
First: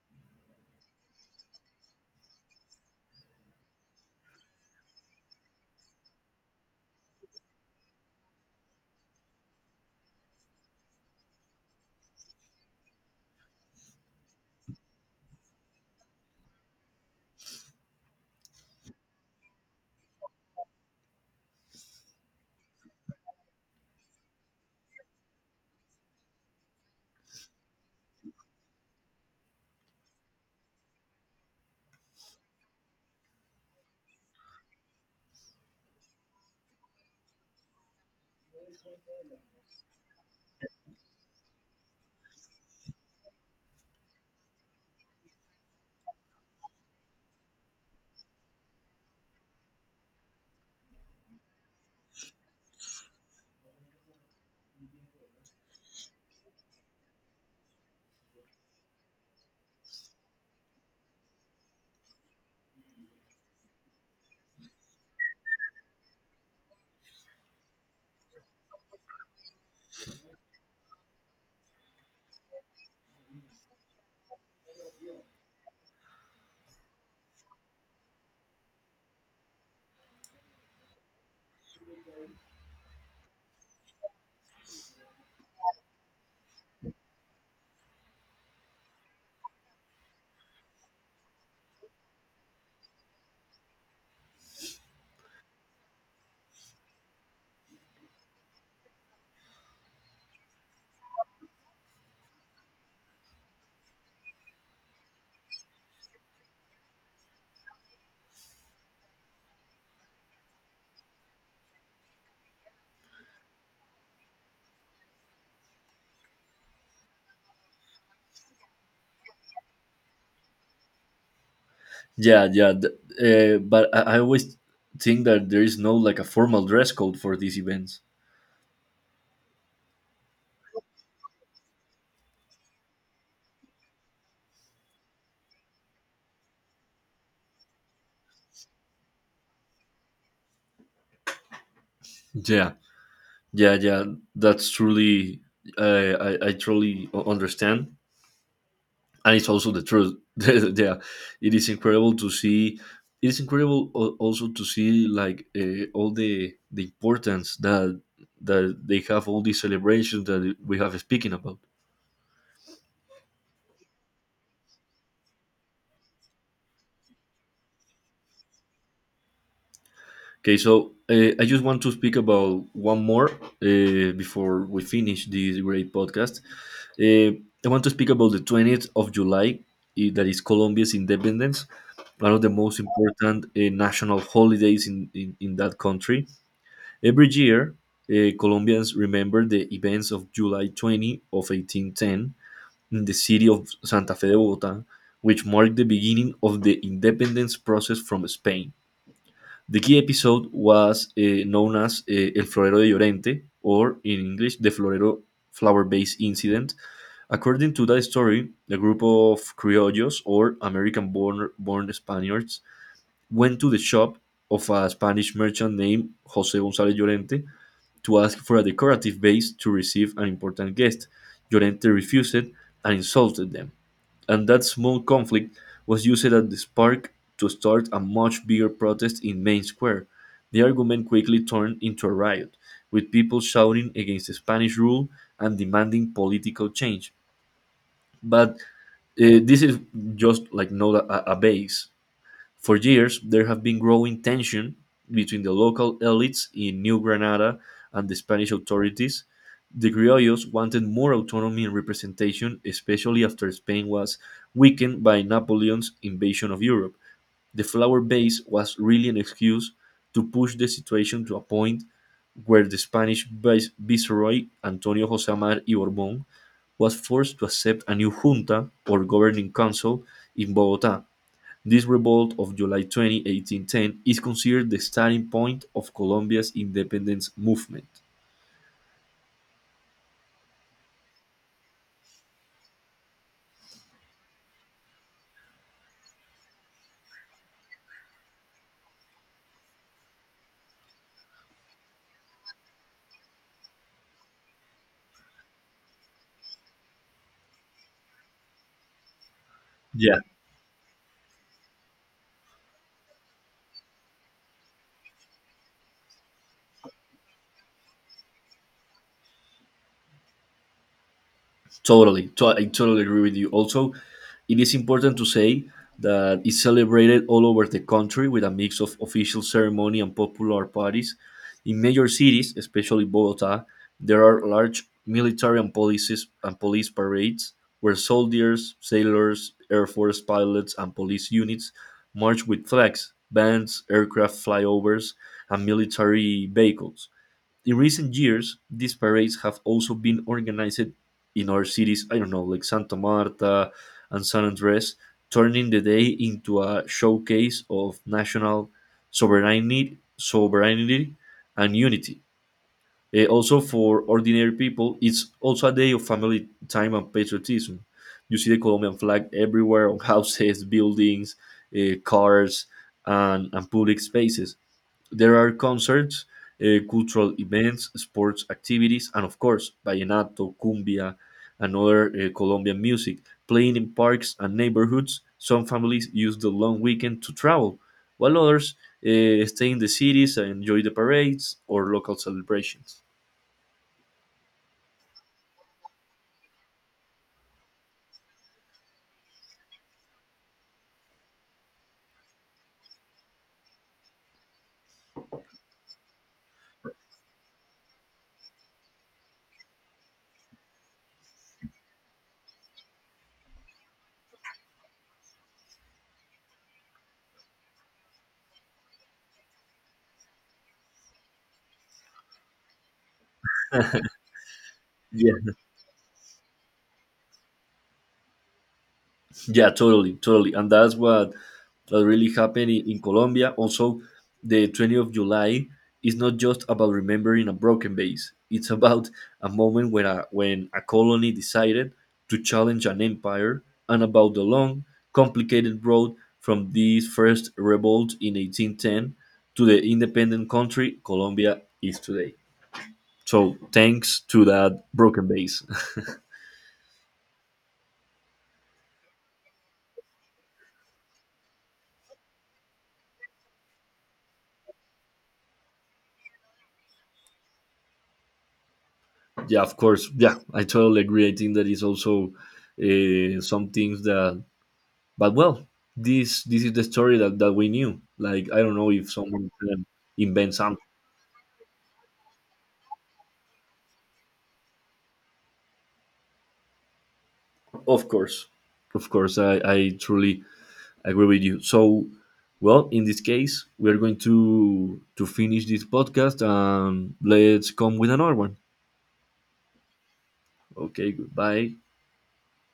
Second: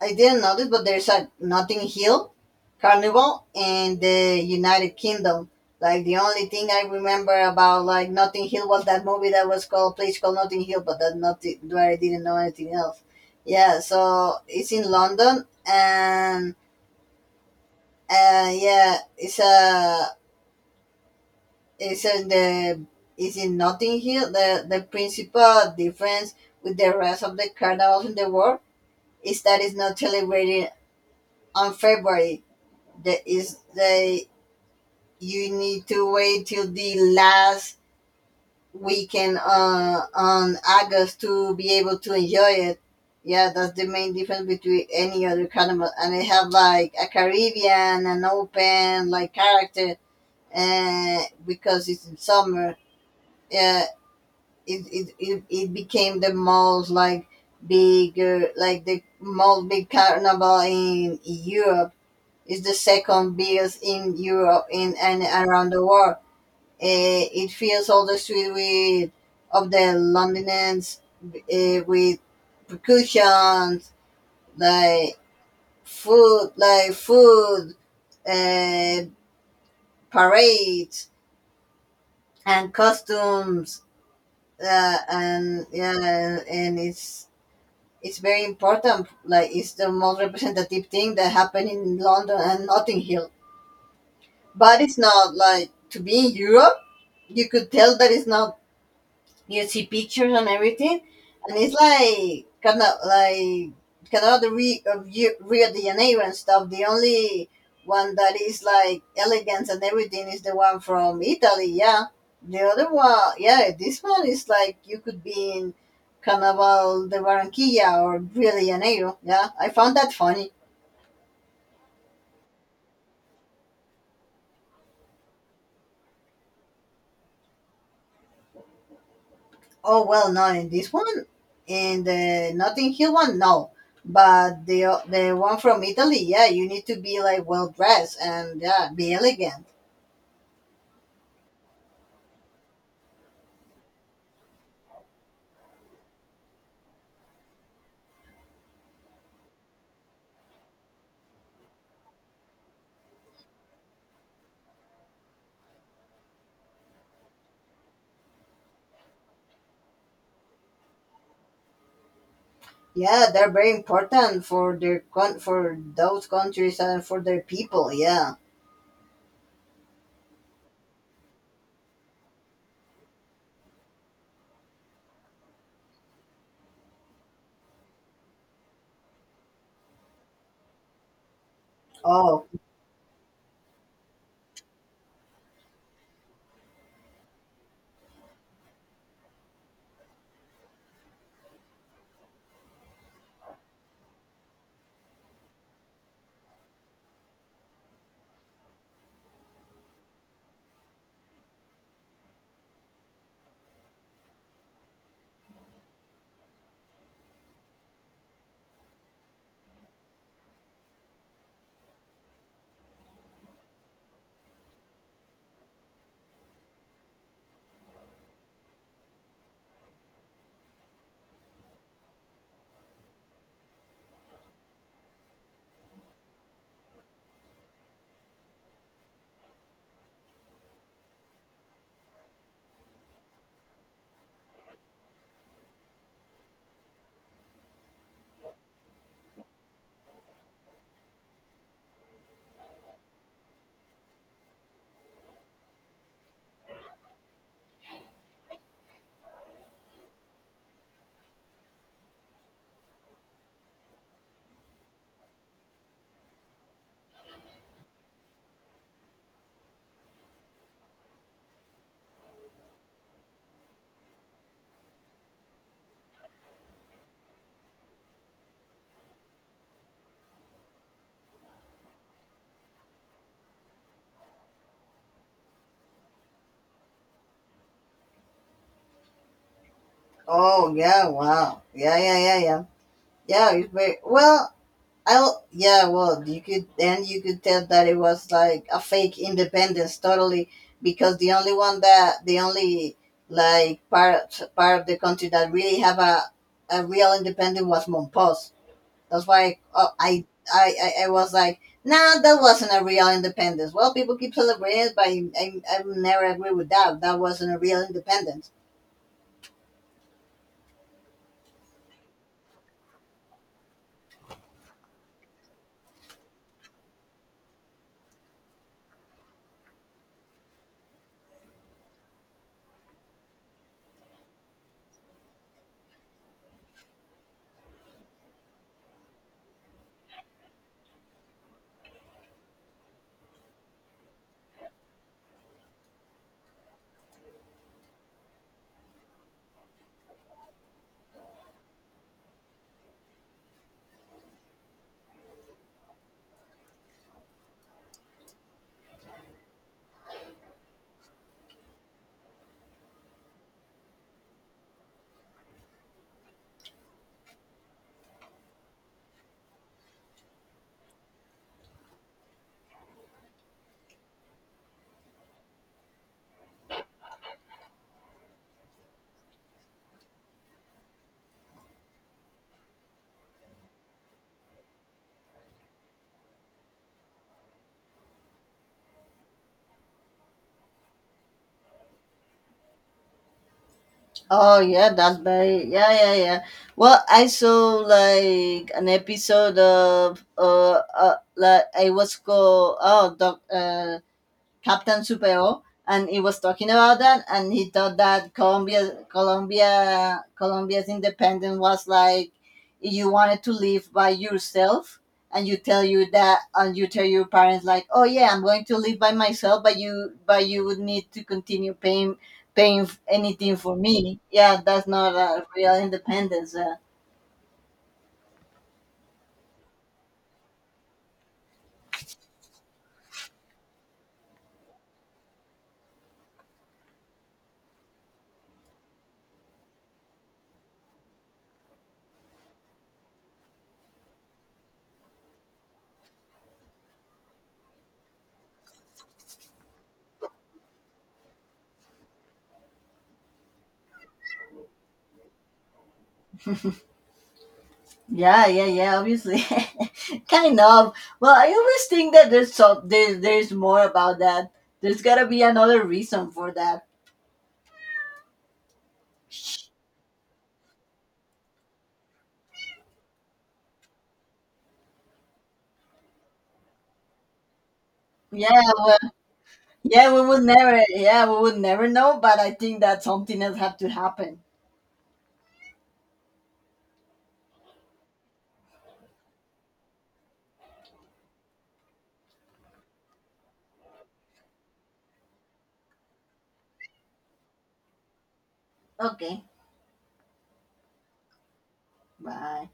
Speaker 2: I didn't notice, but there's a Notting Hill Carnival in the United Kingdom. Like the only thing I remember about like Notting Hill was that movie that was called Place Called Notting Hill, but that not where I didn't know anything else. Yeah, so it's in London and yeah, it's a it's in the it's in Notting Hill. The principal difference with the rest of the carnivals in the world is that it's not celebrated on February that is that you need to wait till the last weekend on August to be able to enjoy it. Yeah, that's the main difference between any other carnival. And they have like a Caribbean, an open like character, uh, because it's in summer. Yeah, it became the most like bigger, like the most big carnival in Europe. It's the second biggest in Europe in and around the world. It fills all the street with of the Londoners with percussion, like like food, eh, parades and costumes, and yeah, and it's very important. Like it's the most representative thing that happened in London and Notting Hill. But it's not like to be in Europe you could tell that it's not you see pictures and everything and it's like kind of the Rio de Janeiro and stuff. The only one that is like elegance and everything is the one from Italy. Yeah, the other one. Yeah, this one is like you could be in Carnaval de Barranquilla or Rio de Janeiro. Yeah, I found that funny.
Speaker 1: Yeah, yeah. But I always think that there is no like a formal dress code for these events.
Speaker 2: Oh well, no, in this one, in the Notting Hill one, no. But the the one from Italy, yeah, you need to be like well dressed and yeah, be elegant.
Speaker 1: Yeah, yeah, yeah. That's truly I truly understand. And it's also the truth. Yeah, it is incredible to see. It is incredible also to see like all the importance that they have all these celebrations that we have speaking about.
Speaker 2: Yeah, they're very important for their for those countries and for their people. Yeah.
Speaker 1: Okay, so I just want to speak about one more before we finish this great podcast. Uh, I want to speak about the 20th of July, that is Colombia's independence, one of
Speaker 2: Oh,
Speaker 1: the most important national holidays in that country. Every year, Colombians remember the events of July 20 of 1810 in the city of Santa Fe de Bogota, which marked the beginning of the independence process from Spain. The key episode was known as El Florero de Llorente, or in English, the Florero Flower Base Incident. According to that story, a group of criollos, or American born Spaniards, went to the shop of a Spanish merchant named Jose Gonzalez Llorente to ask for a decorative vase to receive an important guest. Llorente refused and insulted them, and that small conflict was used as the spark to start a much bigger protest in Main Square. The argument quickly turned into a riot, with people shouting against Spanish rule and demanding political change. But this is just like not a base. For years, there have been growing tension between the local elites in New Granada and the Spanish authorities. The criollos wanted more autonomy and representation, especially after Spain was weakened by Napoleon's invasion of Europe. The flower base was really an excuse to push the situation to a point where the Spanish viceroy Antonio José Amar y Borbón was forced to accept a new junta or governing council in Bogotá. This revolt of July 20, 1810, is considered the starting point of Colombia's independence movement.
Speaker 2: oh yeah, wow. Yeah, yeah, yeah, yeah. Yeah, it's very well. I yeah, well, you could, and you could tell that it was like a fake independence, totally, because the only one that, the only like part of the country that really have a real independence was Monpos. That's why
Speaker 1: Yeah.
Speaker 2: I was like, nah, that wasn't a real independence. Well, people keep celebrating it, but I would never agree with that. That wasn't a real independence.
Speaker 1: Totally, I totally agree with you. Also, it is important to say that it's celebrated all over the country with a mix of official ceremony and popular parties. In major cities, especially Bogota, there are large military and policies and police parades where soldiers, sailors, air force pilots, and police units march with flags, bands, aircraft flyovers, and military vehicles. In recent years, these parades have also been organized in our cities, I don't know, like Santa Marta and San Andres, turning the day into a showcase of national sovereignty and unity. Also, for ordinary people, it's also a day of family time and patriotism. You see the Colombian flag everywhere on houses, buildings, cars, and public spaces. There are concerts, cultural events, sports activities, and of course, vallenato, cumbia, and other Colombian music playing in parks and neighborhoods. Some families use the long weekend to travel, while others stay in the cities and enjoy the parades or local celebrations.
Speaker 2: Oh yeah, that's very yeah yeah yeah. Well, I saw like an episode of like I was called oh doc Captain Supero, and he was talking about that, and he thought that Colombia's independence was like you wanted to live by yourself, and you tell you that, and you tell your parents like, oh yeah, I'm going to live by myself, but you would need to continue paying anything for me. Yeah, that's not a
Speaker 1: Yeah.
Speaker 2: real independence.
Speaker 1: Yeah, totally, totally. And that's what that really happened in Colombia. Also, the 20th of July is not just about remembering a broken base. It's about a moment when a colony decided to challenge an empire and about the long, complicated road from this first revolt in 1810 to the independent country Colombia is today. So thanks to that broken base.
Speaker 2: Yeah, yeah, yeah. Obviously, kind of. Well, I always think that there's so there's more about that. There's gotta be another reason for that.
Speaker 1: Yeah, of course. Yeah, I totally agree. I think that is also some things that, but well, this is the story that we knew. Like,
Speaker 2: Yeah,
Speaker 1: I don't know if someone can
Speaker 2: yeah. We would
Speaker 1: invent something.
Speaker 2: never. Yeah, we would never know. But I think that something else had to happen.
Speaker 1: Of course, of course, I truly agree with you. So, well, in this case, we are going to finish this podcast and let's come with another one.
Speaker 2: Okay.
Speaker 1: Okay, goodbye.
Speaker 2: Bye.